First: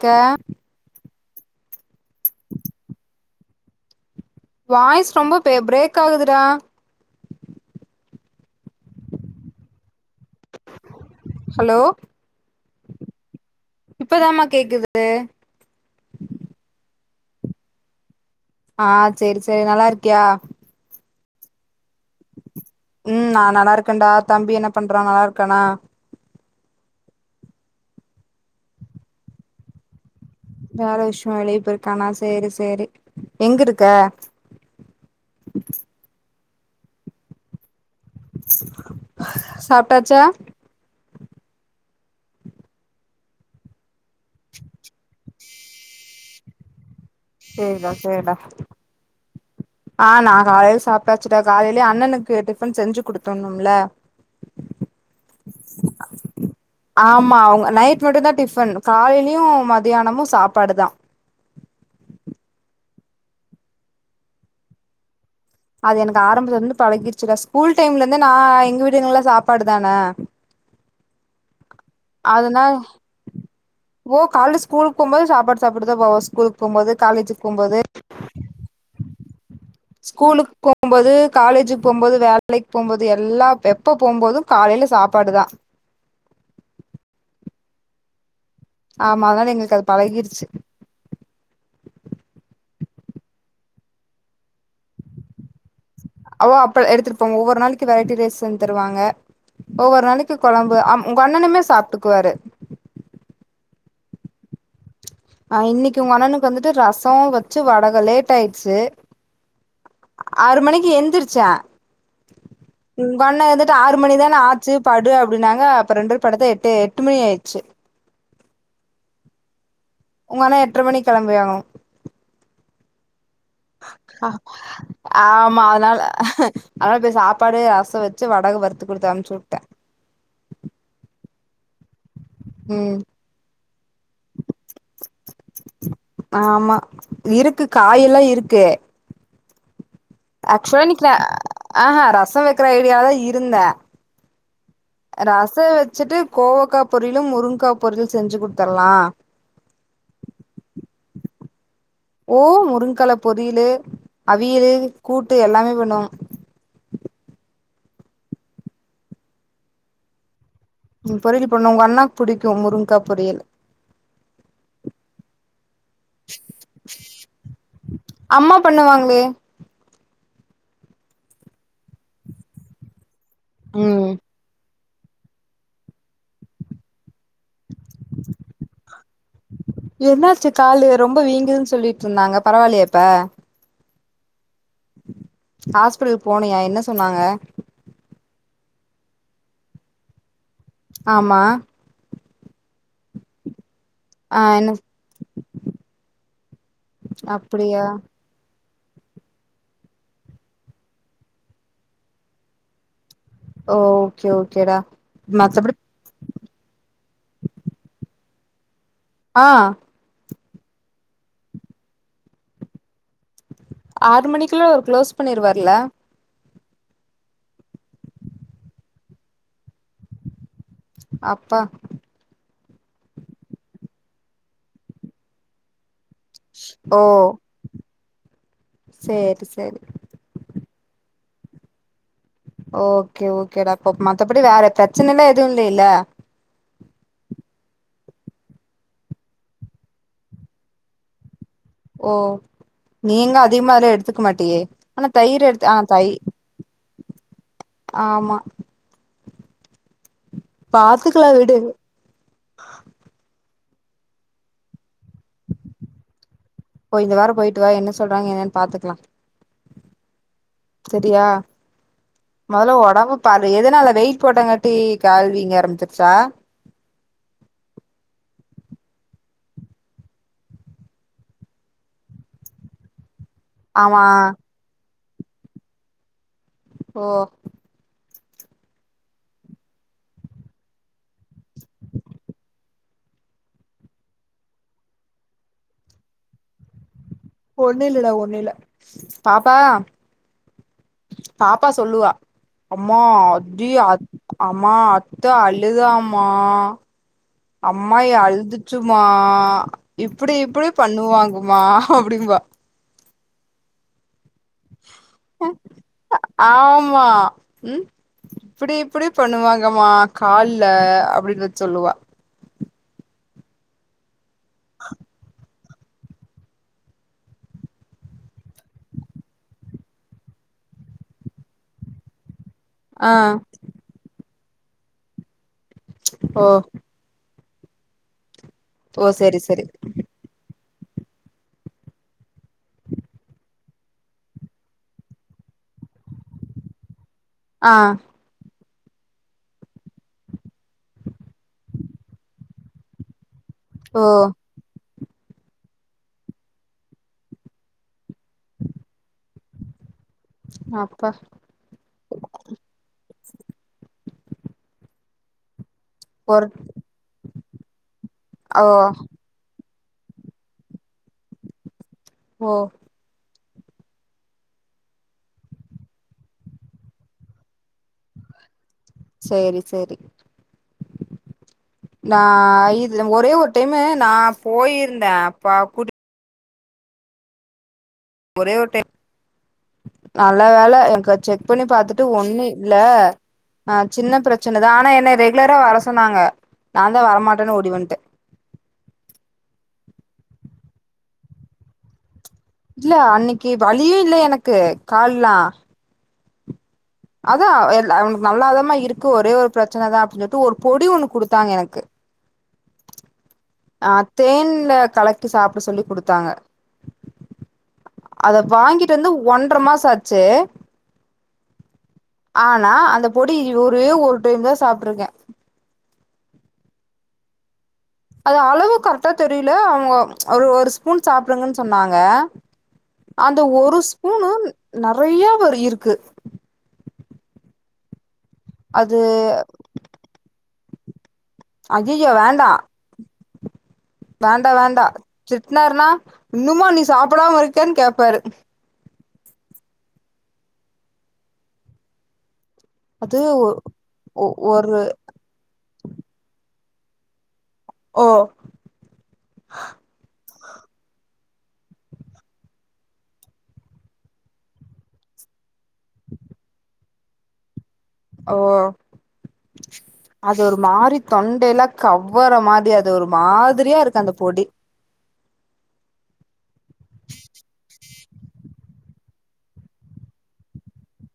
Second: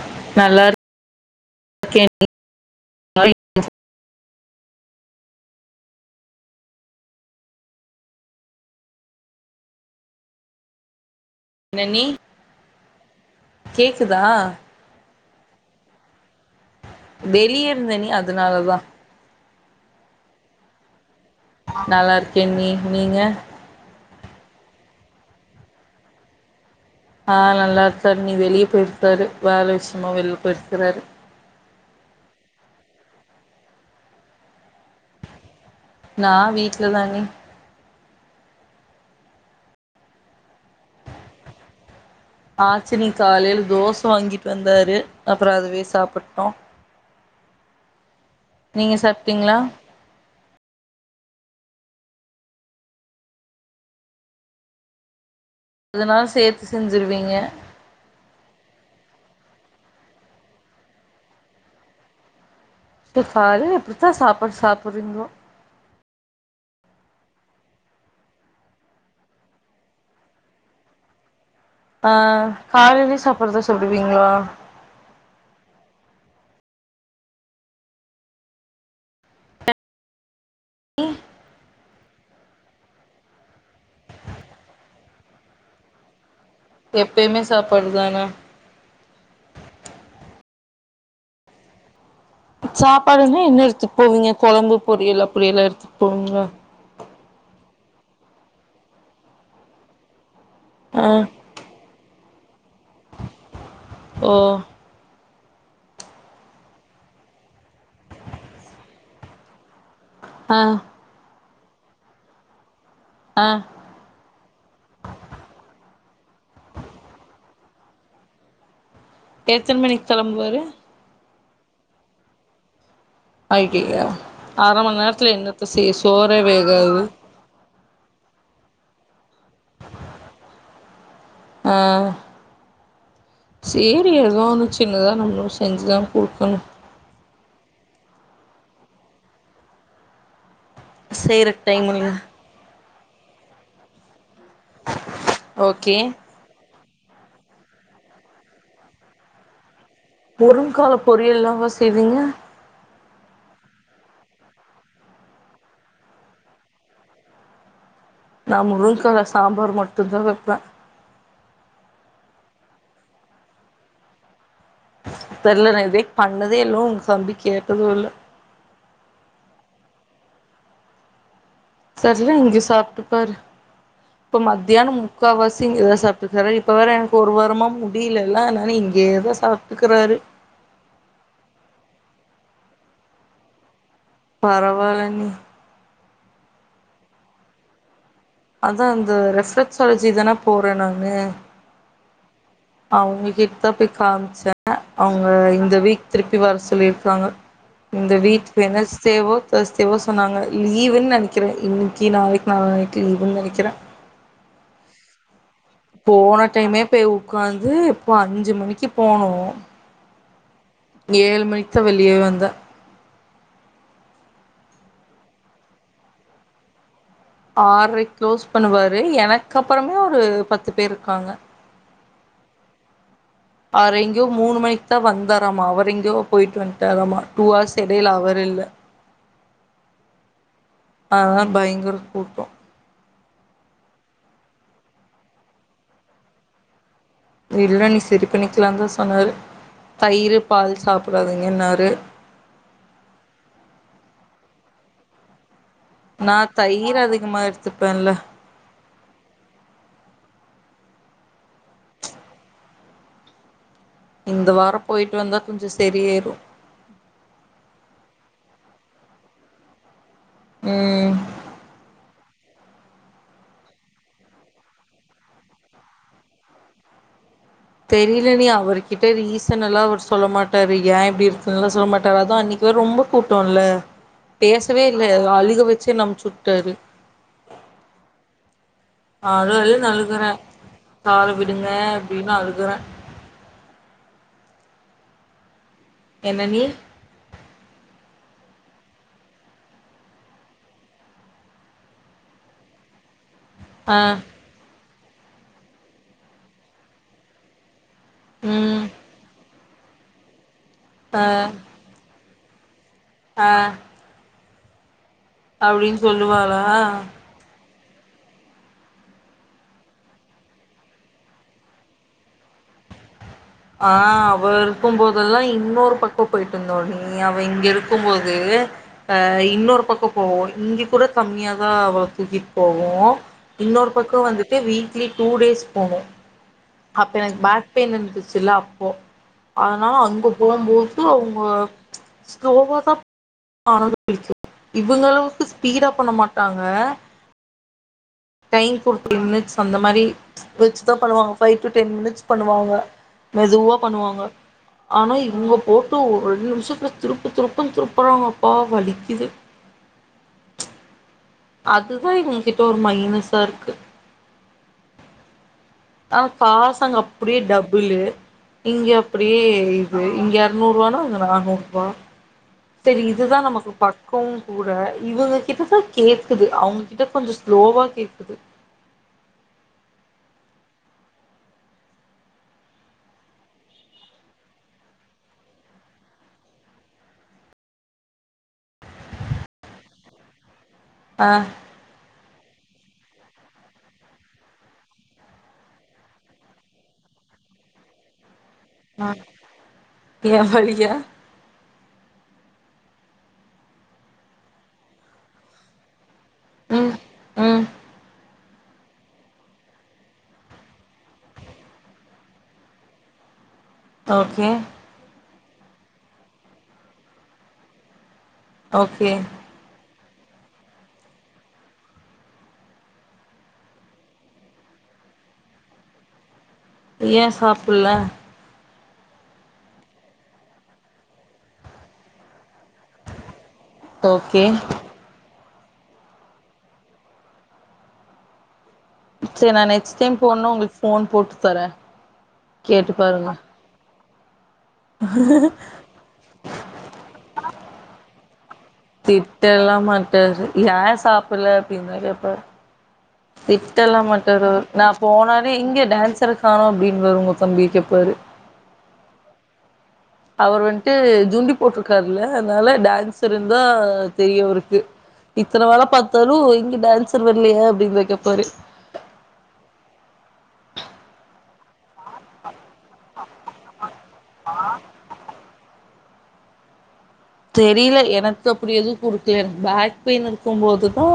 க்க okay [unintelligible] voice ரொம்ப பே பிரேக் ஆகுதுடா ஹலோ என்ன நீ கேக்குதா இப்பதாம்மா கேக்குது வெளிய இருந்த நீ அத் ஆஹ் சேரி சே சேர் நல்லாருக்கியா நல்லாருக்கே நீ நீங்க ம் நா நல்லா இருக்கேன்டா தம்பி என்ன பண்றான் நல்லாருக்கானா ஆஹ் நல்லா இருக்கார் நீ வெளியே போயிருக்கார் வேல விஷயமா வெல்ல வேற விஷியமா வெளிய போயிருக்கானா சேரி சேரி எங்க இருக்க நா வீட்லதா அண்ணி சாப்டாச்சா ஆச்சுடி காலைல தோச வாங்கிட்டு வந்தாரு அப்புறோ அதுவே சாப்பிட்டோ சேரிடா நீங்க சாப்டீங்ளா ஆஹ் நா காலையில சாப்பிட்டாச்சுடா காலையிலயே அண்ணனுக்கு டிஃபன் செஞ்சு குடுத்தடுணும்ல அதனால சேர்த்து செஞ்சிருவீங்க ஆமா அவங்க நைட் மட்டோதா டிஃப் பன் காலையிலயு மத்தியானமு சாப்பாடுதா எப்பப் பாரு எப்டித்தா சாப்பாடு சாப்டுறீங்களோ அது எனக்கு ஆரம்பத்துல இருந்து பழகிடுச்சுடா ஸ்கூல் டைம்லருந்து நா எங்க வீடுங்கல்ல சாப்பாடுதான ஆஹ் காலையிலயே சாப்பாடுதா சாப்டுவீங்களா சாப்புட்டுதா போவே ஸ்கூலுக்கு போகும்போது காலேஜுக்கு போகும்போது ஸ்கூலுக்கு போகும்போது காலேஜுக்கு போகும்போது வேலைக்கு போகும்போது எல்லா எப்ப போகும்போதும் காலைல சாப்பாடுதா எப்பயுமே சாப்பாடுதானா ஆமா அதனால எங்களுக்கு அது பழகிடுச்சு சாப்பாடுனா என்ன எடுத்துட்டு போவீங்க கொழம்பு பொரியல் அப்டியெல்லா எடுத்து அவ அப்ப எடுத்து ஒவ்வொரு நாளைக்கு வெரைட்டி ரைஸ் செஞ்சி தருவாங்க ஒவ்வொரு நாளைக் [unintelligible] கொழம்பு அ ஆ உங்கண்ணனுமே சாப்ட்டு குவாரு ஓ அஹ் இன்னிக்கு உங்க அண்ணனுக்கு வந்துட்டு ரசோ வெச்சு வடக லேட் ஆயிடுச்சு ஆ ஆறு மணிக்கு எந்திருச்சே [inaudible] ஆ உங்கண்ண வந்துட்டு ஆறு மணிதா ஆச்சு படு அப்டின்னாங்க அப்ப ரெண்டு பேரோ படத்தா எட்டு எட்டு மணி ஆயிடுச்சு டேக் உங்கண்ண எட்ர மணிக்கி கெளம்பியாகனு ஐய்யய்யோ அர மண் [inaudible] நேரத்துல என்னத்த ஆமா செய்ய அதனால சோறே அதனால வேகாது போய் சாப்பாடு ரசோ வெச்சு வடகு வறு த்து குடுத்து அமுச்சுட்டே ஆஹ் சேரி ஏதோ ஒன்னு சின்னதா நம்ம செஞ்சுதா குடுக்கணோ ஆமா இருக்கு காயெல்லா இருக்கு ஆக்சுவலா இன்னிக்கு செய்றக்கு டைம் ஆஹா இல்ல ரசோ வெக்கிற ஐடியாதா இரு இருந்தா ரசம் ஓகே வச்சுட்டு கோவக்கா பொருளும் முருங்கா பொரும் செஞ்சு குடுத்தர்லாம் முருங்க்கால பொரியல் எல்லா [unintelligible] ஓ முருங்கலப் பொரியலு அவியலு கூட்டு எல்லாமே பண்ணுவ நான் முருங்க்காவ சாம்பார் மட்டும்தா வப்பே பொரியல் பண்ணும் உங்க அண்ணாக்கு புடிக்கும் முருங்கா பொரியல தெரியல நான் இதவேக் பண்ணதே லோ உங்க தம்பி கேட்டதும் இல்ல அம்மா பண்ணுவாங்களே சரரி இங்க சாப்ட்டு பாரு ம் [unintelligible] தியானம் முக்காவாசி இங்க தான் சாப்பிட்டுருக்கறரு இப்போ வேற ஒருவாரமா முடியலல்ல ஆனாலும் இங்கேதான் சாப்டுக்கராறு சொன்னாங்க பரவாலையா இப்ப பரவால்ல நீ ஆஸ்பிட்டல் போனியா என்ன சொன்னாங்க அதா அந்த ரெஃபரஸாலஜி தானா போறேன்னாங்க ஆமா [unintelligible] அதா போய் ஆ காமிச்ச என்ன அவங்க இந்த வீக் திருப் டிவர்ஸ் சொல்லிருக்காங்க அப்டியா இந்த வீட் வெட்னெர்ஸ் டே ஓ தர்ஸ்டே வோ சொன்னாங்க லீவுன்னு நினைக்கிறேன் இன்னைக்கு நாளைக்கு நாளானைக்கு ஓ ஓகே ஓகேடா மத்தபடி போன டைமே போய் உக்காந்து இப்போ அஞ்சு மணிக்கு போனோ ஆ ஏழு மணிக்கு தான் வெளியேவே வந்தே ஆறு மணிக்குள்ள ஒரு குளோஸ் பண்ணிருவார்ல ஆர்ரைக்கு க்ளோஸ் பண்ணுவாரு எனக்கு அப்புறமே ஒரு பத் அப்பா அவரை எங்கயோ மூணு மணிக்கு தான் வந்தாரமா அவரை எங்கயோ போயிட்டு ஓ வன்ட்டாராமா டூ அவஹர்ஸ் எடைல அவர் இல்ல செரி ஆஹ் பயங்கர கூட்டம் ஓகே ஓகேடா அப்ப மத்தபடி வேற பிரச்சன எல்லா எதுவும் இல்லல்ல இல்ல நீ சரி பண்ணிக்கலாம் தான் சொன்னாரு தயிர் பால் சாப்பிடாதிங்க ஓ நீங்க அதிகமா அதுலா எடுத்துக்க மாட்டியே எனா தயிர் எடுத்தேன் ஆ தை நான் தயிர் அதிகமா எடுத்துப்பேன்ல ஆமா பாத்துக்கலா வீடு இந்த வாரம் போயிட்டு வந்தா கொஞ்சம் செரியாயிரும் போயிட்டு வாரம் போயிட்டு வா என்ன சொல்றாங்க என்னன்னு பாத்துக்கலாம் ம் செரியா மொதல்ல ஒடம்ப பாரு எதனால வெயிட் போட்டாங்காட்டி கால் வீங்க ஆரம்பிச்சிருச்சா தெரியல டி அவர்கிட்ட ரீசன் எல்லாம் அவர் சொல்ல மாட்டாரு ஏன் இப்படி இருக்குதுல்லாம் சொல்ல மாட்டாரு அதான் அன்னைக்கு ஒரு ரொம்ப கூப்டோம்ல ஆமா பேசவே இல்ல அழுக வச்சு என்ன அனுப்ச்சு விட் ஓ நான் அழத அழுத அழுகுறேன் கால விடுங்க அப்டின்னு அழுகுறேன் என்ன நி ஒண்ணு இல்லடா ஒண்ணுல பாப்பா பாப்பா சொல்லுவா அம்மா டியர் ஆ அது அம்மா அத்த அழுதாம்மா அம்மாயி ம் அழுதுச்சும்மா இப்புடி இப்புடு பண்ணுவாங்கம்மா அப்டிம்பா ஹ [inaudible] த அ சொல்லுவாளா ஆமா உம் இப்டி இப்டி பண்ணுவாங்கம்மா கால்ல அப்டின்னு வந்து சொல்லுவா ஹா ஆ இருக்கும்போதெல்லா இங் இன்னொரு பக்கம் போயிட்டு இருந்தோ நீ அவ இங்க இருக்கும் போது ஆ இன்னொரு பக்கம் போவோ இங்கு கூட கம்மியாதா அவள தூக்கிட் போவோ ஆ இன்னொரு பக்கம் வந் வீக்லி டூ டேஸ் போனோ ஓ அப்ப எனக்கு பேக் பெயின் இருந்துச் ந்துச்சில அப்போ ஓ செரி செரி அதனால அங்க போம்போது [unintelligible] அவங்க ஸ்லோவாதா [unintelligible] இவங்க அளவுக்கு ஸ்பீடா பண்ண மாட்டாங்க ஆ டைம் ஃபிப்டி மினிட்ஸ் அந்த மாரி வச்சுதா பண்ணுவாங்க ஃபைவ் டூ டென் மினிட்ஸ் பண்ணுவாங்க மெதுவா ஓ பண்ணுவாங்க ஆனா இவங்க போட்டு ஒரு நிமிஷத்துலாதிருப்பு திருப்புன்னு திருப்புறாங்கப்பா வலிக்குது ஆப்பா அதுதான் இவங்ககிட்ட ஒரு மைனஸா இருக்கு ஆனா ஒரு பாசங்க அப்படியோ டபுள்லு ஓ இங்க அப்படியே எரி இங்க நூறு ரூவானா அங்க நானூறு ரூபா ஓ தெரிய இதுதான் நம பக்கம் கூட இவங்க கிட்டதான் கேக்குது அவங்க கிட்ட கொஞ்சம் ஸ்லோவா கேக்குது சரி சரி நா இது ஒரே ஒரு டைமு நா போயிருந்தேன் அப்ப குடி ஒரே ஒரு டையம் நல்ல வேலை ஆ எனகுசெக் பண்ணி பாத்துட்டு ஒன்னுயி இல்ல ஆஹ் சின்ன பிரச்சனைதான் ஆனா என்னை ரெகுலரா வர சொன்னாங்க நான் தான் வரமாட்டேன்னு ஓடிவந்துடேன் ஆஹ் எய வலியா இல்ல அன்னைக்கு வழியும் இல்ல எனக்கு கால்லாம் ம் ம் அதான் எல் அவனக்கு நல்ல அத [inaudible] இருக்கு ஒரே ஒரு பிரச்சனை தான் அப்டின்ட்டு சொல்லிட்டு ஒரு பொடி ஒன்னு கொடுத்தாங்க எனக்கு அத் ஓகே தேன்ல கலக் சாப்ட சொல்லி கொடுத்தாங்க அத வாங்கிட்டு ஓகே வந்து ஒன்றரை மாச ஆச்சி ச்சே ஆனா அந்த பொடி ஒரே ஒரு டைம் தான் சாப்பிட்டுருக்கேன் ஏ சாப் அது அளவு கரெட்டா தெரியல அவுங்க ஒரு ஒரு ஸ்பூன் சாப்புடுங்க சொன்னாங்க அந் ஒரு ஸ்பூன்னு ஓகே நிறைய வரி இறுக்கு அது சரி நான் நெக்ஸ்ட் டைம் போடனும் உங்க ஓன் போடு பற கேட்டு பாருங்க வன் இல்ல வேண்டா திட்டுனாருனா இன்னுமா நீ சாப்பிடாம இருக்கன்னு கேப்பாரு திட்ட எல்லாம் மாட்டாரு ஏன் சாப்புல அப்பிடினு கேப்பாரு அது ஒ திட்டலாம் ஒ மட்டாரு ஒரு நான் போனாலே இங்க டான்ஸ் இருக் காணு அப்படின்னு வருவோ தம்பி ஓ கேப்பரு அவர் வன்டு சுங்கி போட்டிருக்காருல்ல அதுனால டான்சர்ந்தான் தெரியவருக்கு இத்தன வேலை பார்த்தாலும் இங்க டான்சர் வரலைய ஓ அது ஒரு மாறித் தொண்டையல்லாம் கவ்வற மாதிரி அது ஒரு மாதிரியா இருக்கு அந்த பொடி தெரியல எனக்கு அப்டி எதும் குடுக்கல என பேக் பெயின் இருக்கும் போதுதா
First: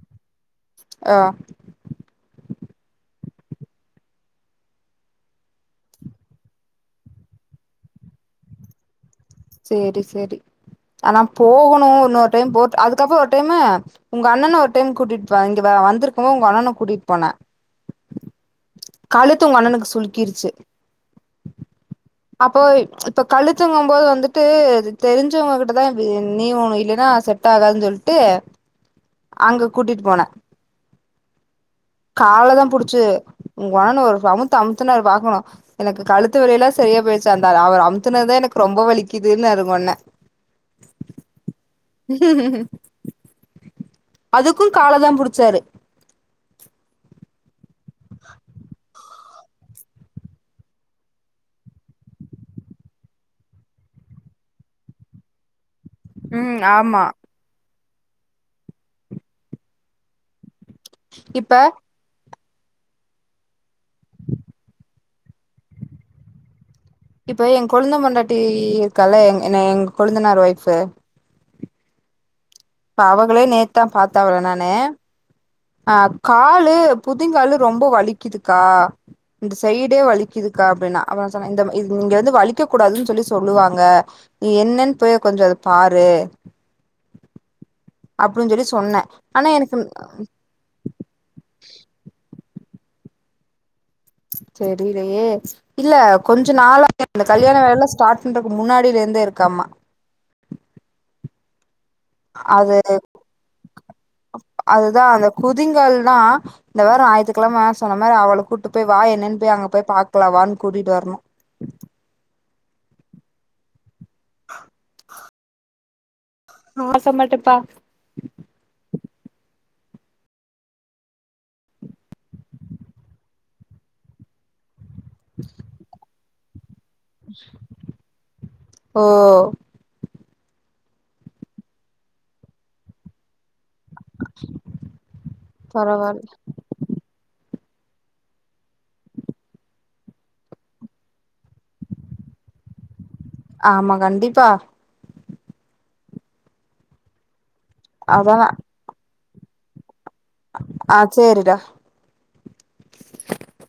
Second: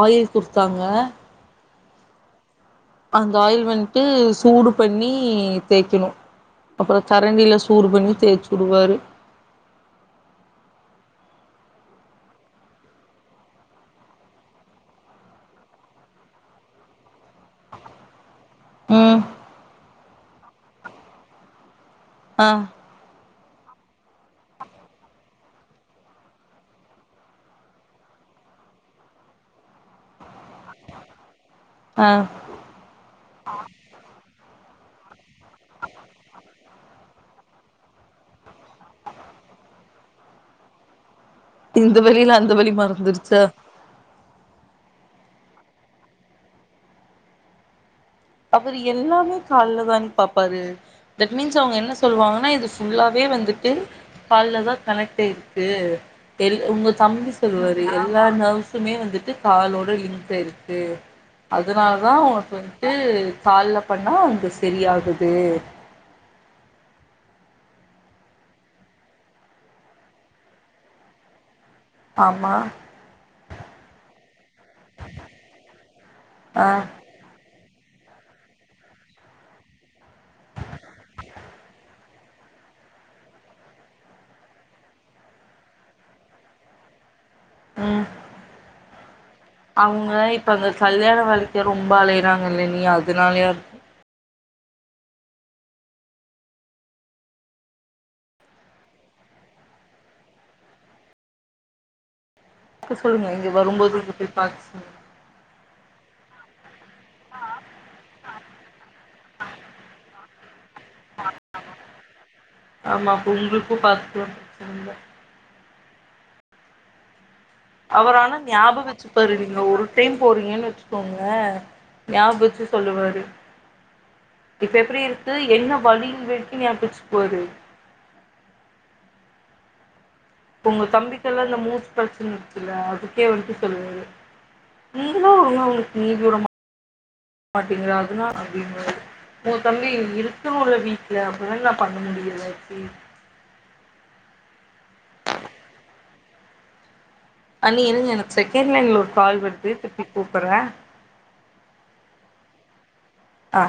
ஆயில் குடுத்தாங்க ஆ அந்த ஆயில் வந்ட்டு சூடு பண்ணி தேய்க்கணு அப்புறோ கரண்டில சூடு பண்ணி தேச்சு உடுவாரு சேரி சேரி ஆனா போகணு இன்னொரு டைம் போட் அதுக்கப்புறோ ஒரு டைமு உங்க அண்ணனை ஒரு டைம் கூட்டிட்டு போன் இங்க வந்திருக்கும் போது உங்க அண்ணன கூட்டிட்டு போனே ம் கழுத்து உங்க அண்ணனுக்கு சுலுக்கு [unintelligible] ஆ அப்போ இப்ப கழுத்தங்கும் போது வந்துட்டு தெரிஞ்சவங்ககிட்டதான் நீ வொணும் இல்லைன்னா செட் ஆகாதுன்னு சொல்லிட்டு அங்க கூட்டிட்டு போன ஆ காலை தான் புடிச்சு உங்க அண்ணன [unintelligible] ட்டு அம்தனார் பாக்கணும் எனக்கு கழுத்து வலி எல்லாம் சரியா போயிச்சு அந்த அவர் அமுத்துனதான் எனக்கு ரொம்ப வலிக்குதுன்னாரு உங்க அண்ண இந்த வழியில அந்த வலி மறந்துருச்சா அதுக்கும் காலதா புடிச்சாரு அவரு எல்லாமே கால்லதாங்க பாப்பாரு தட் மீன்ஸ் அவங்க என்ன சொல்வாங்கன்னா இது ஃபுல்லாவே வந்துட்டு கால்லதா கனெக்ட் ஆயிருக்கு ல் ம் உங்க ஆமா தம்பி சொல்வாரு எல்லா நர்வஸுமே வந்துட்டு காலோட லிங்க் ஆயி இருக்கு இப்ப சரி அதனால தான் [inaudible] ட்டு கால்ல பண்ணா அங்க சரியகுது இப்ப என் கொழந்தன் பொண்டாட்டி இருக்கால்ல என் எங்க கொழுந்தனார் ஒய்ஃப்பு ஆமா இ அவர்களே நே தான் பா்த்தாவல நானே அஹ ஆ காளு புதிங்கால ரொம்ப வலிக்குதுக்கா இந்த சைடே வலிக்குதுக்கா அப்டின்னா அப்புற சொன்ன இந்த நீங்க வந்து வலிக்க கூடாதுன்னு சொல்லி சொல்லுவாங்க நீ என்னன்னு போய கொஞ்சம் அத பாரு உம் அப்டின்னு சொல்லி சொன்னே ஆனா எனக்கு அவங்க இப்ப அந்த கல்யாண வழிக்க ரொம்ப அலையறாங்க ல்ல நீ அதுனாலயா இருக்கு தெரியலையே இல்ல கொஞ்ச நாளா இந்த கல்யாண வேலைல்லா ஸ்டார்ட் பண்றக்கு முன்னாடியில இருந்தே இருக்காமா அது சொல்லுங்க இங்க வரும்போது இங்க போய் பாக்க சொல்லுங்க அதுதான் அந்த குதிங்கள் நா இந்த வாரோ ஆயித்துக்கெழம சொன்ன மாரி அவள கூட்டு போய் வா என்னன்ன போய் அங்க போய் பாக்கலா வான்னு கூடிட்டு வரணும் ஆமா அப்ப உங்களுக்கும் பாத்துக்கிறோம் பிரச்சனைல் ஆ [unintelligible] அவரால ஞாபக ருங்க ஒரு டைம் போறீங்கன்னு வச்சுக்கோங்க ஞாபகம் வச்சுட்டு சொல்லுவாரு இப்ப எப்டி இருக்கு என்ன வழியில் வெட் [unintelligible] [unintelligible] ஓ உங்க தம்பிக்கல்லாம் [unintelligible] [unintelligible] [inaudible] [unintelligible] பரவால்ல பண்ண முடியல இப்டி ண்டிப்பா அண்ணி இருங்க எனக் செகண்ட்லைன்ல ஒரு கால் வர்து ஆஹ் ச்சேரிடா ஆ